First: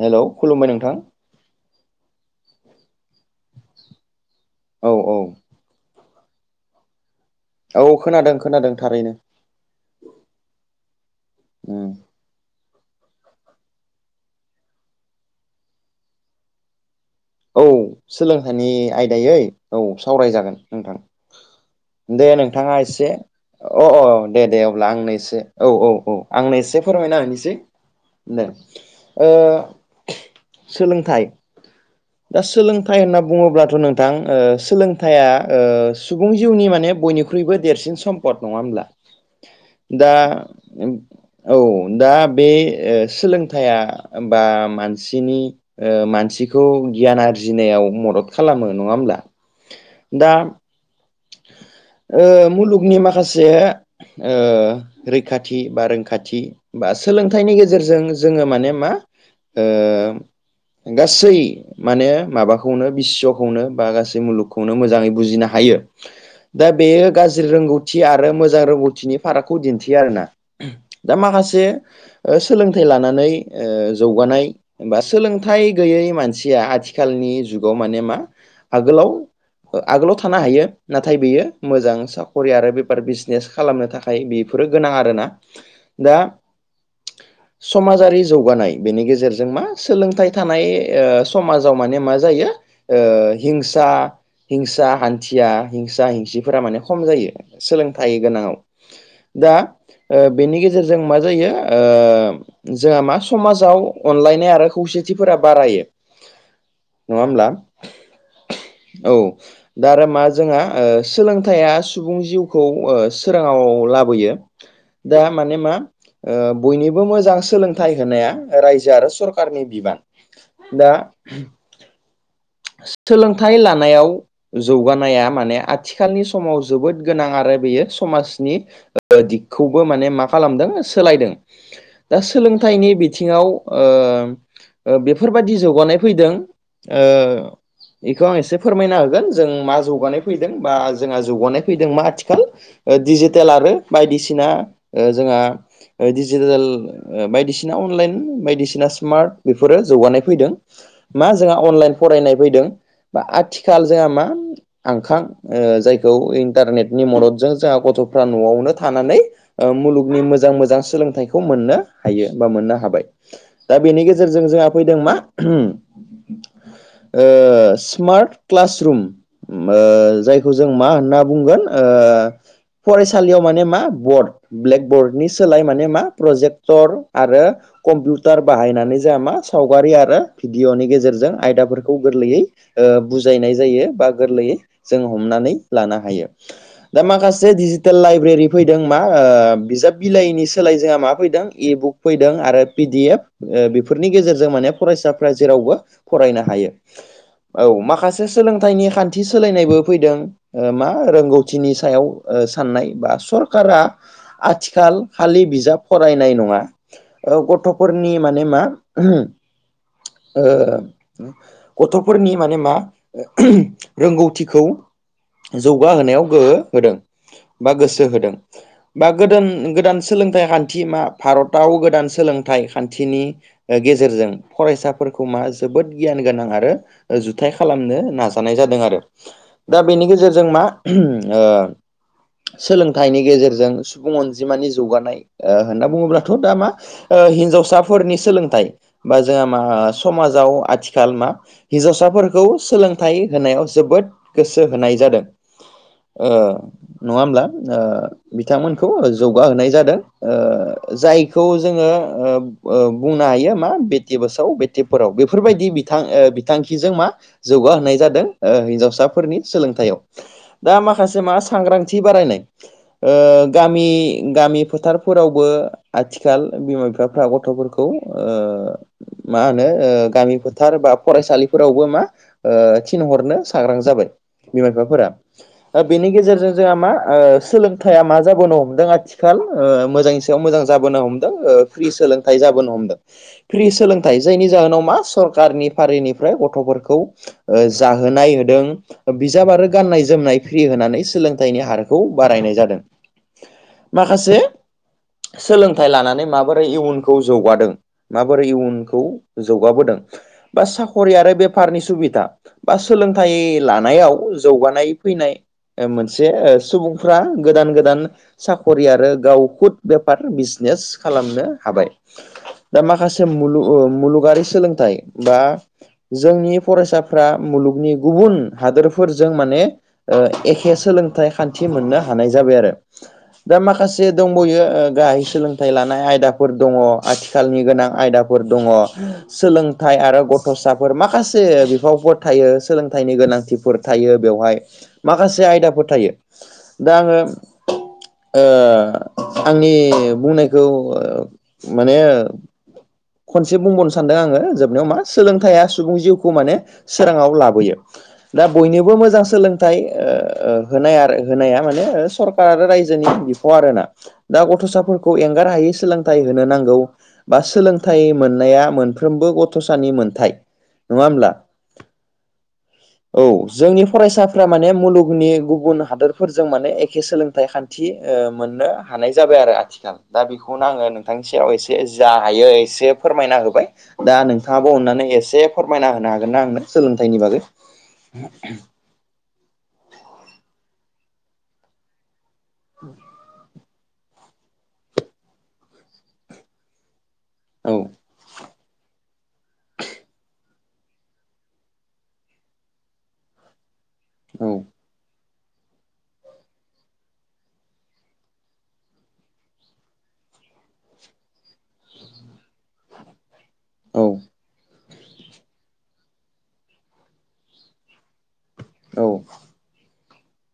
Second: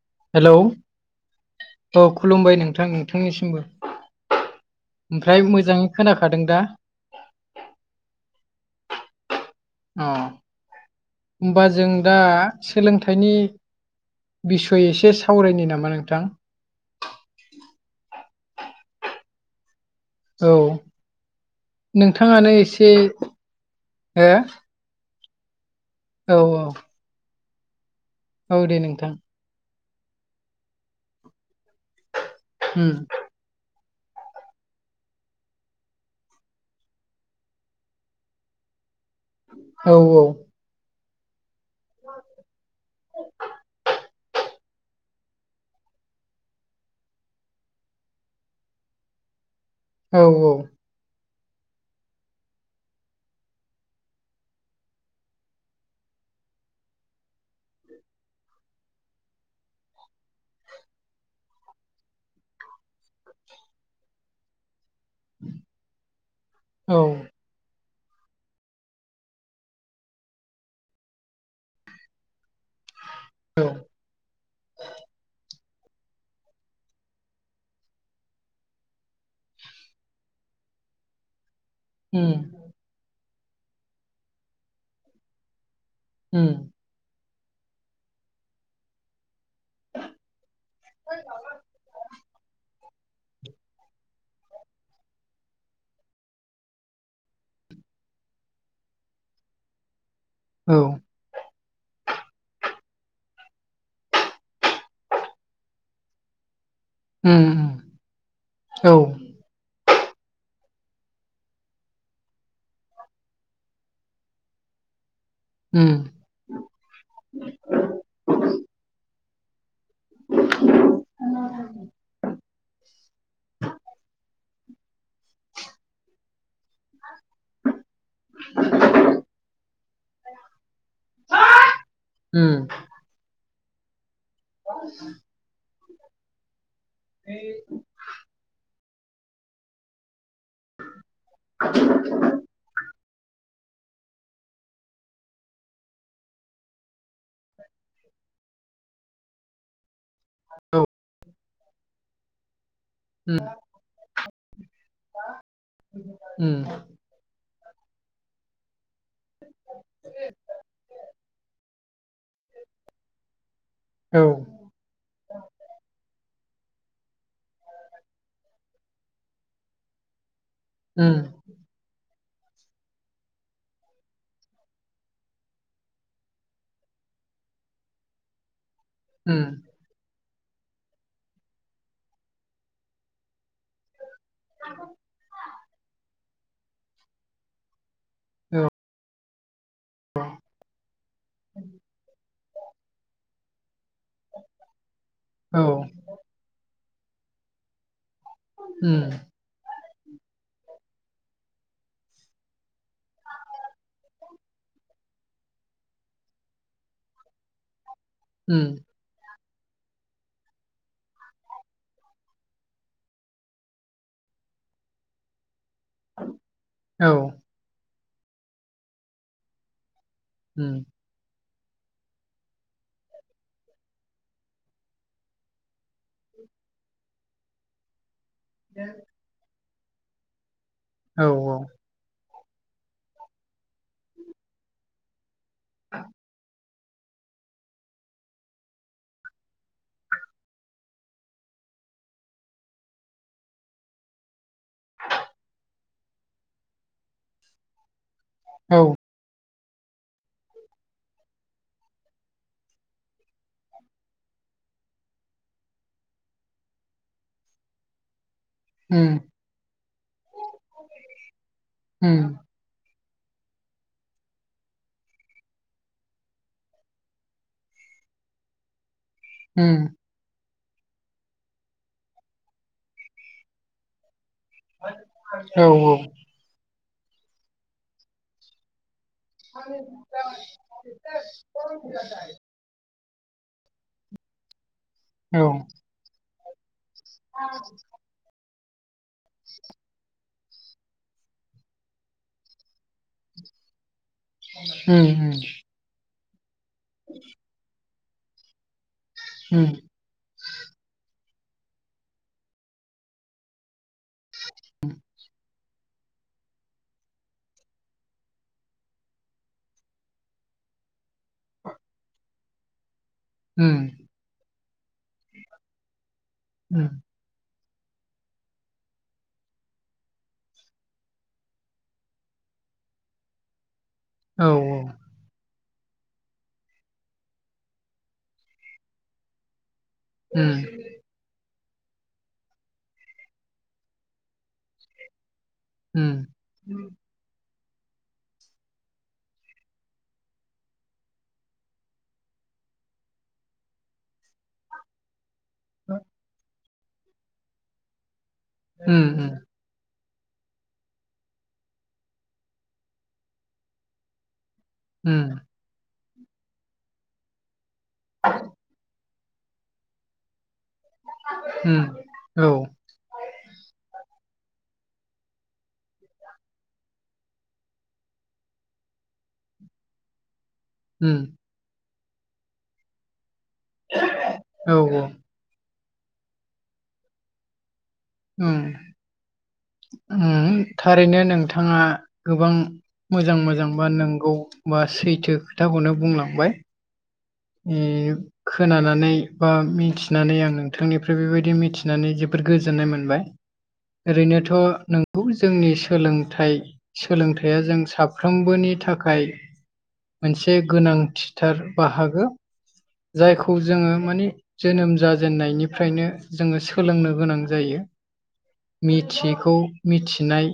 Hello खुलुमबाय नोंथां। औ खुलुमबाय नोंथां नोंथांनिसिमबो औ औ ओमफ्राय मोजां खोनाखादों दा? औ खोनादों खोनादों थारैनो। अ होनबा उम जों दा सोलोंथाइनि बिसय एसे सावरायनो नामा नोंथां? औ सोलोंथाइनि आयदायै औ औ सावरायजागोन नोंथां। दे नोंथांङा एसे अ हो औ दे दे औ। अब्ला आंनो एसे औ औ औ आंनो एसे फोरमायना होनोसै। औ दे नोंथां ओ सोलोंथाइ। दा उम सोलोंथाइ होनना बुंङोब्लाथ' नोंथां सोलोंथाइया सुबुं जिउनि माने बयनिख्रुइबो देरसिन सम पट नंङा होमब्ला? औ दा औ दा बे सोलोंथाइया बा मानसिनि मानसिखौ गियान आरजिनायाव मदद खालामो नंङा होमब्ला? औ दा औ। ओ मुलुगनि माखासे ओ रैखाथि बा रोंखाथि बा सोलोंथाइनि गेजेरजों जोङो माने मा ओ गासै माने माबाखौनो बिशव'खौनो बा गासै मुलुगखौनो मोजाङै बुजिनो हायो। दा बेयो औ गाज्रि रोंगौथि आरो मोजां रोंगौथिनि फारागखौ दिन्थियो आरोना। दा माखासे सोलोंथाइ लानानै औ ओ जौगानाय बा सोलोंथाइ गैयै मानसिया आथिखालनि जुगाव माने मा आगोलाव आगोलाव थानो हायो नाथाय बेयो मोजां उम साख'रि आरो बेफार बिस बिजनेस खालामनो थाखाय बेफोरो गोनां आरोना। दा उम समाजारि जौगानाय बेनि गेजेरजों जों मा सोलोंथाइ थानाय समाजाव माने मा जायो ओ हिंसा हिंसा हान्थिया हिंसा हिंसिफोरा माने खम जायो सोलोंथाइ गोनाङाव। दा बेनि औ गेजेरजों मा जायो ओ जोंहा मा समाजाव अनलायनाय आरो खौसेथिफोरा बारायो। [inaudible] नङा होमब्ला उम औ दा आरो मा जोंहा सोलोंथाइया सुबुं जिउखौ सोराङाव लाबोयो दा माने मा उम बयनिबो मोजां सोलोंथाइ होनाया रायजो आरो सर कारनि बिबान दा सोलोंथाइ लानायाव जौगानाया माने आथिखालनि समाव जोबोद गोनां आरो बेयो समाजनि दिगखौबो माने मा खालामदों सोलायदों दा उम सोलोंथाइनि बिथिङाव बेफोरबायाददि जौगानाय फैदों बेखौ आं एसे फोरमायना होगोन जों मा जौगानाय फैदों बा जोंहा जौगानाय फैदों मा आथिखाल डिजिटेल आरो बायदिसिना जोंहा डिजिटेल बायदिसिना अनलाइन बायदिसिना स्मार्ट बेफोरो जौगानाय औ मा जोंहा अनलाइन फरायनाय फैदों बा उम आथिखाल जोंहा मा आंखा जायखौ उम इन्टारनेटनि मददजों जोंहा गथ'फ्रा न'आवनो थानानै मुलुगनि मोजां मोजां सोलोंथाइखौ मोननो हायो बा मोननो हाबाय दा बेनि औ गेजेरजों जोंहा फैदों मा स्मार्ट क्लास रुम जायखौ जों मा उम होनना बुंगोन फरायसालियाव माने मा बर्ड ब्लेकबर्डनि सोलाय माने मा प्रजेक्टर आरो कम्पिउटार बाहायनानै जोहा मा उम साव गारि आरो भिडअ'नि गेजेरजों आयदाफोरखौ गोरलैयै बुजायनाय जायो बा गोरलैयै जों हमनानै लानो हायो दा माखासे दिडिजिटेल लाइब्रेरि फैदों मा बिजाब बिलाइनि सोलाय जोंहा मा फैदों इ बुक फैदों आरो पिडि एफ बेफोरनि गेजेरजों माने फरायसाफोरा औ जेरावबो फरायनो हायो औ माखासे सोलोंथाइनि उम खान्थि सोलायनायबो फैदों मा रोंगौथिनि सायाव साननाय बा सरखारा आथिखाल खालि बिजाब फरायनाय नङा गथ'फोरनि माने मा उम [unintelligible] गथ'फोरनि माने मा रोंगौथिखौ जौगाहोनायाव गोहो होदों औ बा गोसो होदों बा गोदान गोदान सोलोंथाइ उम खान्थि मा भारताव गोदान सोलोंथाइ खान्थिनि गेजेरजों फरायसाफोरखौ मा जोबोद गियान गोनां आरो जुथाइ खालामनो नाजायो थानाय जादों आरो दा बेनि गेजेरजों मा औ सोलोंथाइनि गेजेरजों सुबुं अनजिमानि जौगानाय होनना बुङोब्लाथ' दा मा हिनजावसाफोरनि सोलोंथाइ बा जोंहा मा समाजाव आथिखाल मा हिनजावसाफोरखौ सोलोंथाइ होनायाव जोबोद गोसो होनाय जादों नङा होमब्ला औ बिथांमोनखौ जौगाहोनाय जादों जायखौ जोङो बुंनो हायो मा बेटि बसाव बेटि पोराव बेफोरबायदि बिथां बिथांखिजों मा जौगाहोनाय जादों। उम हिन्जावसाफोरनि सोलोंथायाइयाव दा माखासे मा सांग्रांथि बारायनाय [inaudible] गामि गामि फोथारफोरावबो आथिखाल बिमा बिफाफ्रा गथ'फोरखौ खौ [unintelligible] मा होनो उम गामि फोथार बा फरायसालिफोरावबो मा थिनहर नो साग्रां जाबाय बिमा बिफाफोरा औ बेनि गेजेरजों जोंहा मा सोलोंथाइया मा जाबोनो हमदों आथि खाल ओ मोजां सायाव मोजां जाबोनो हमदों फ्रि सोलोंथाइ जा बोनो हमदों फ्रि सोलोंथाइ जायनि जाहोनाव मा औ सरखारनि फारिनिफ्राय गथ'फोर खौ जाहोनाय होदों बिजाब आरो गाननाय जोमनाय फ्रि होनानै सोलोंथाइनि हारखौ बारायनाय जादों माखासे उम सोलोंथाइ लानानै माबोरै इयुनखौ जौगादों माबोरै इयुनखौ उम जौगाबोदों बा साख'रि आरो बेफारनि सुबिदा बा सोलोंथाइ लानायाव जौगानाय फैनाय मोनसे सुबुंफ्रा गोदान गोदान साख'रि आरो गाव खुद बेफार बिजनेस खालामनो हाबाय दा माखासे मुल उम मुलुगारि सोलोंथाइ बा जोंनि उम फरायसा फ्रा मुलुगनि गुबुन हादोरफोरजों माने ओ एखे सोलोंथाइ खान्थि मोननो हानाय जाबाय आरो दा माखासे औ दंबावयो गाहाय सोलों थाइ लानाय आयदाफोर दङ आथिखालनि गोनां आयदाफोर दङ सोलों थाय आरो उम गथ'साफोर माखासे बिफावफोर थायो सोलोंथाइनि गोनांथिफोर थायो बेवहाय माखासे आयदा फोर थायो उम दा आङो ओ आंनि बुंनायखौ माने खनसे बुंबावनो सानदों आङो जोबनायाव मा सोलोंथाइया सुबुं जिउखौ माने सोराङाव लाबोयो दा बयनोबो उम मोजां सोलों थाय होनाय होनाया माने सरखार आरो रायजोनि बिफाव आरो ना दा गथ'साफोरखौ उम एंगार हायै सोलोंथाइ होनो नांगौ बा सोलोंथाइ मोननाया मोन फ्रोमबो गथ'सानि मोनथाय नङा होमब्ला उम औ औ जोंनि फरायसाफ्रा माने मुलुगनि गुबुन हादोरफोरजों माने एखे सोलोंथाइ खान थि मोननो हानाय जाबाय आरो आथिखाल दा बेखौनो आङो नोंथांनि सायाव एसे जा हायो एसे फोरमायना होबाय दा नोंथाङाबो औ अननानै एसे फोरमायना होनो हागोन ना आंनो सोलोंथाइनि बागै उम थारैनो नोंथाङा गोबां मोजां मोजांबा नंगौ बा सैथो खोथाखौनो बुंलांबाय औ [unintelligible] खोनानानै बा मिथिनानै आं नोंथांनिफ्राय बेबायदि मिथिनानै जोबोद गोजोननाय मोनबाय औ ओरैनोथ' नों गौ जोंनि सोलोंथाइ सोलोंथाइया जों साफ्रोमबोनि थाखाय मोनसे गोनांथिथार बाहागो जायखौ जोङो औ मानि जोनोम जाजेननायनिफ्रायनो जोङो सोलोंनो गोनां जायो औ मिथियैखौ मिथिनाय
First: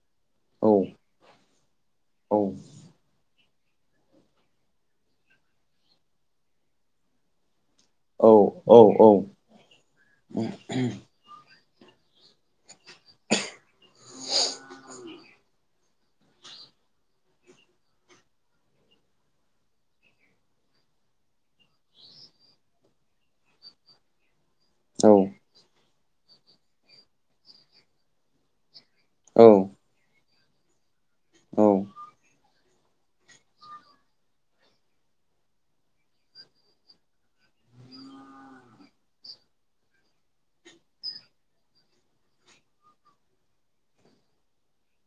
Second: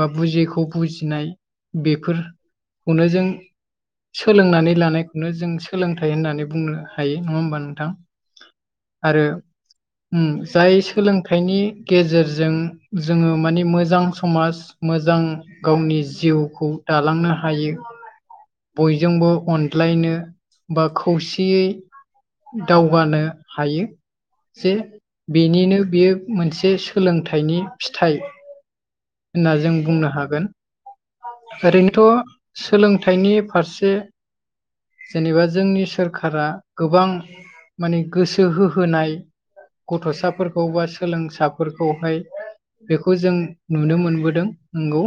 बा बुजियिखौ औ बुजिनाय औ बेफोरखौनो जों सोलोंनानै लानायखौनो जों सोलोंथाइ होननानै बुंनो हायो नङा होमबा नोंथां औ औ औ आरो उम जाय सोलोंथाइनि गेजेरजों जोङो माने मोजां समाज मोजां गावनि जिउखौ दालांनो हायो बयजोंबो अनज्लायनो बा खौसेयै दावगानो हायो जे बेनिनो बियो मोनसे सोलोंथाइनि फिथाइ औ होनना जों बुंनो हागोन औ ओरैनोथ' सोलोंथाइनि फारसे जेनेबा जोंनि सोरखारा गोबां माने गोसो होहोनाय गथ'साफोरखौ बा सोलोंसाफोरखौहाय बेखौ जों नुनो मोनबोदों नंगौ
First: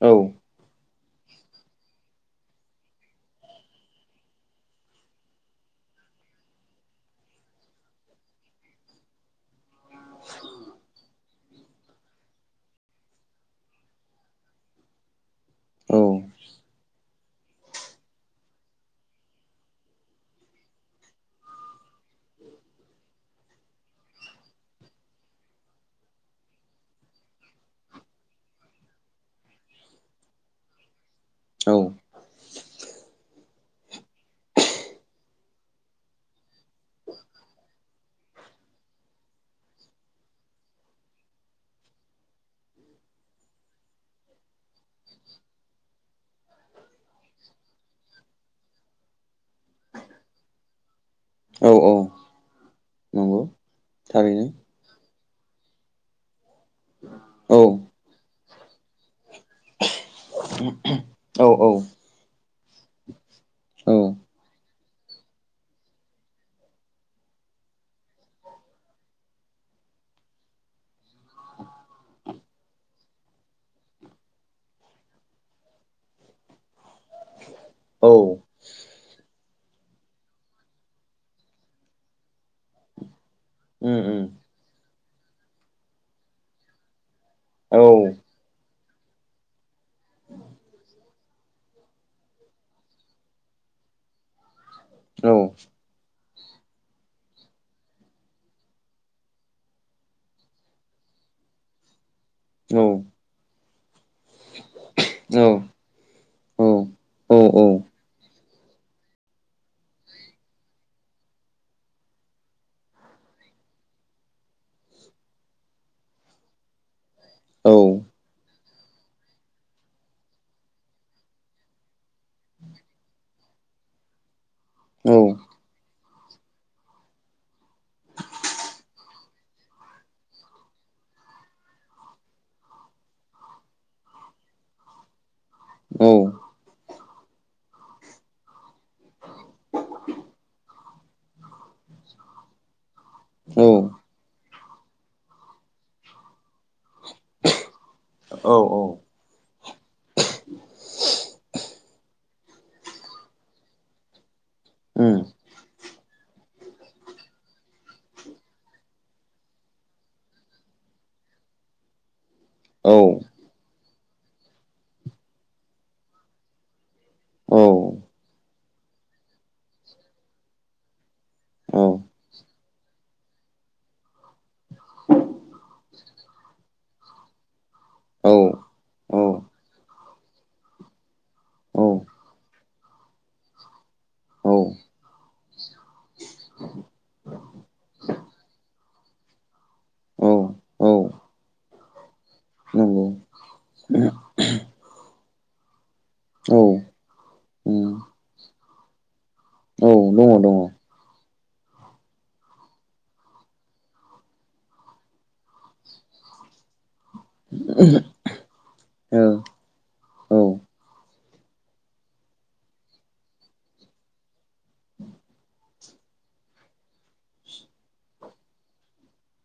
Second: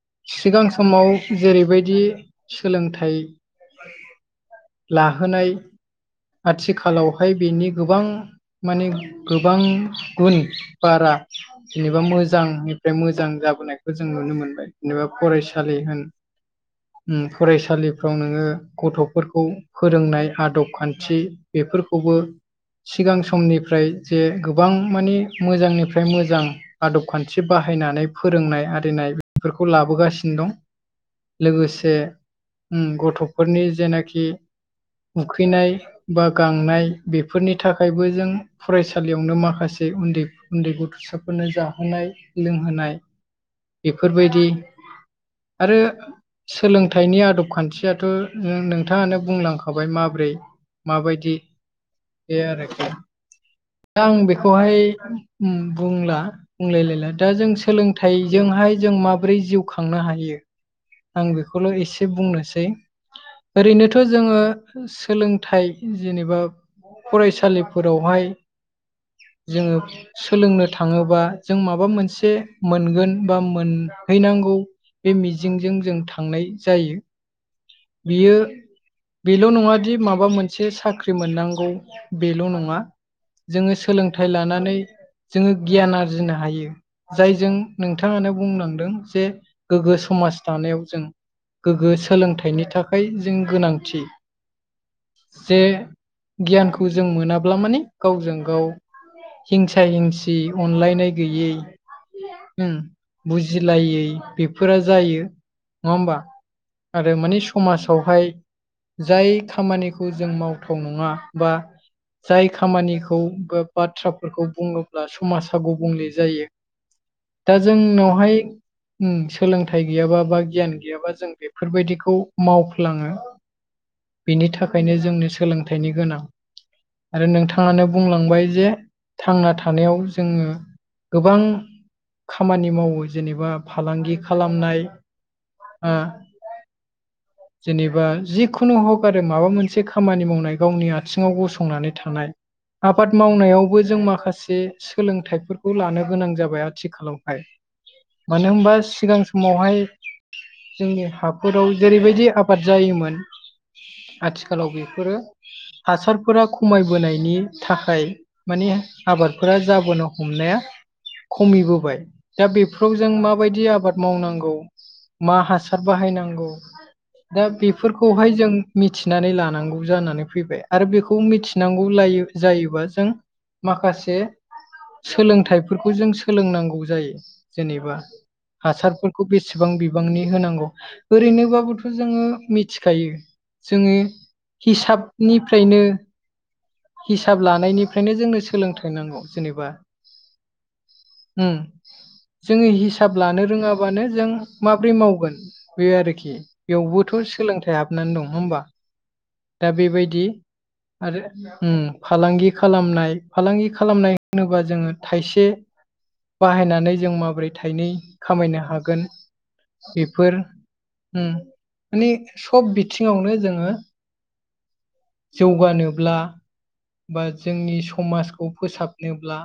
औ सिगां समाव जेरैबायदि सोलोंथाइ लाहोनाय आथिखालावहाय बेनि गोबां माने गोबां गुन बारा जेनेबा मोजां फ्राय मोजां जाबोनायखौ जों नुनो मोनबाय जेनेबा फरायसा सालि औ होन उम फरायसालि फ्राव नोङो गथ'फोरखौ फोरोंनाय आदब खान्थि बेफोरखौबो सिगां समनिफ्राय जे गोबां माने मोजांनिफ्राय मोजां आदब खान्थि बाहायनानै फोरोंनाय आरिनाय बेफोरखौ लाबोगासिनो दं लोगोसे गथ'फोरनि जेनाखि उखैनाय बा गांनाय बेफोरनि थाखायबो जों फरायसालियावनो माखासे उन्दै उन्दै गथ'साफोरनो जाहोनाय लोंहोनाय बेफोरबायदि आरो सोलोंथाइनि आदब खान्थियाथ' नोंथाङानो बुंलांखाबाय माब्रै माबायदि औ औ बे आरोखि नंगौ दा आं थारैनो बेखौहाय बुंला बुंलायलायला दा जों औ सोलोंथाइ जोंहाय जों माबोरै जिउ खांनो हायो आं औ औ बेखौल' एसे बुंनोसै ओरैनोथ' जोङो सोलोंथाइ जेनेबा फरायसालिफोरावहाय जोङो सोलोंनो थाङोबा जों माबा मोनसे मोनसे मोनगोन बा मोनहैनांगौ बे मिजिंजों जों थांनाय जायो औ बियो बेल' नङादि माबा मोनसे साख्रि मोननांगौ बेल' नङा जोङो उम उम सोलोंथाइ लानानै जोङो गियान आरजिनो हायो जायजों औ नोंथाङानो बुंलांदों जे गोग्गो समाज दानायाव जों गोग्गो सोलोंथाइनि थाखाय जों गोनांथि जे गियानखौ जों मोनाब्ला माने गावजों गाव हिंसा हिंसि अनलायनाय गैयै उ औ बुजिलायै बेफोरा जायो औ उम औ नङा होमबा आरो माने समाजावहाय जाय खामानिखौ जों मावथाव नङा बा जाय खामानिखौ बा बाथ्राफोरखौ बुङोब्ला समाजा गुबुंले जायो दा जोंनावहाय सोलोंथाइ गैयाबा बा गियान गैयाबा जों बेफोरबायदिखौ मावफ्लाङो बिनि थाखायनो जोंनि सोलोंथाइनि गोनां आरो नोंथाङानो बुंलांबाय जे थांना थानायाव जोङो गोबां खामानि मावो जेनेबा फालांगि खालामनाय ओ जेनेबा जिखुनु हक आरो माबा मोनसे खामानि मावनाय गावनि आथिङाव गसंनानै थानाय आबाद मावनायावबो जों माखासे सोलोंथाइफोरखौ लानो गोनां जाबाय आथिखालावहाय मानो होनबा सिगां सम समावहाय जोंनि हाफोराव जेरैबायदि आबाद जायोमोन आथिखालाव बेफोरो हासारफोरा खमायबोनायनि थाखाय माने आबादफोरा जाबोनो हमनाया खमिबोबाय दा बेफोराव जों माबायदि आबाद मावनांगौ मा हासार बाहायनांगौ दा बेफोरखौहाय जों मिथिनानै लानांगौ जानानै फैबाय आरो बेखौ मिथिनांगौ लायो जायोबा जों माखासे सोलोंथाइफोरखौ जों सोलोंनांगौ जायो जेनेबा हासारफोरखौ बेसेबां बिबांनि होनांगौ ओरैनोबाबोथ' जोङो मिथिखायो जोङो हिसाबनिफ्रायनो हिसाब लानायनिफ्रायनो जोंनो सोलोंथाइ नांगौ जेनेबा औ औ जोङो नंगौ हिसाब लानो रोङाबानो जों माब्रै मावगोन बे आरोखि औ बेयावबोथ' सोलोंथाइ उम हाबनानै दं नङा होमबा दा औ बेबायदि दङ दि दङ औ आरो फालांगि खालामनाय फालांगि खालामनाय होनोबा जोङो थाइसे बाहायनानै जों माबोरै थाइनै खामायनो हागोन बेफोर माने सब बिथिङावनो जोङो जौगानोब्ला बा जोंनि समाजखौ फोसाबनोब्ला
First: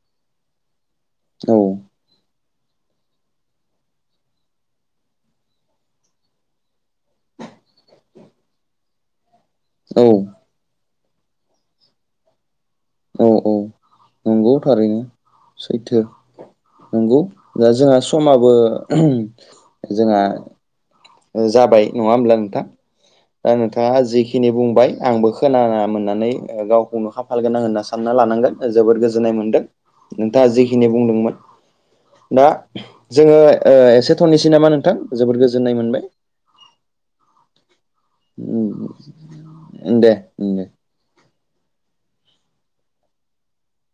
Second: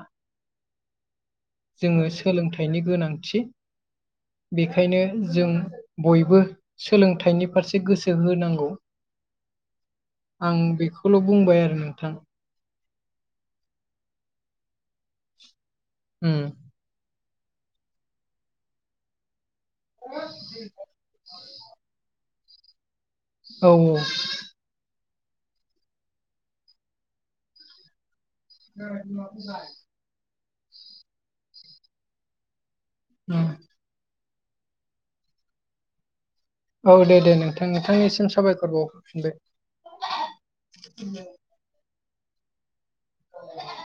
औ जोङो सोलोंथाइनि गोनांथि बेखायनो जों बयबो सोलोंथाइनि फारसे गोसो होनांगौ औ आं बेखौल' बुंबाय आरो नोंथां औ औ नंगौ थारैनो सैथो उम नंगौ दा जोंहा समाबो जोंहा जाबाय नङा होमब्ला नोंथां दा औ औ नोंथाङा जि जिखिनि बुंबाय आंबो खोना मोननानै गावखौनो खाफाल गोनां होनना सानना लानांगोन जोबोद गोजोननाय मोनदों नोंथाङा जिखिनि बुंदोंमोन दा जोङो उम एसे दोनथनोसै नामा नोंथां जोबोद गोजोन्नाय मोनबाय औ दे दे नोंथां नोंथांनिसिम साबायखर उम दे उम दे बावरहफिनबाय औ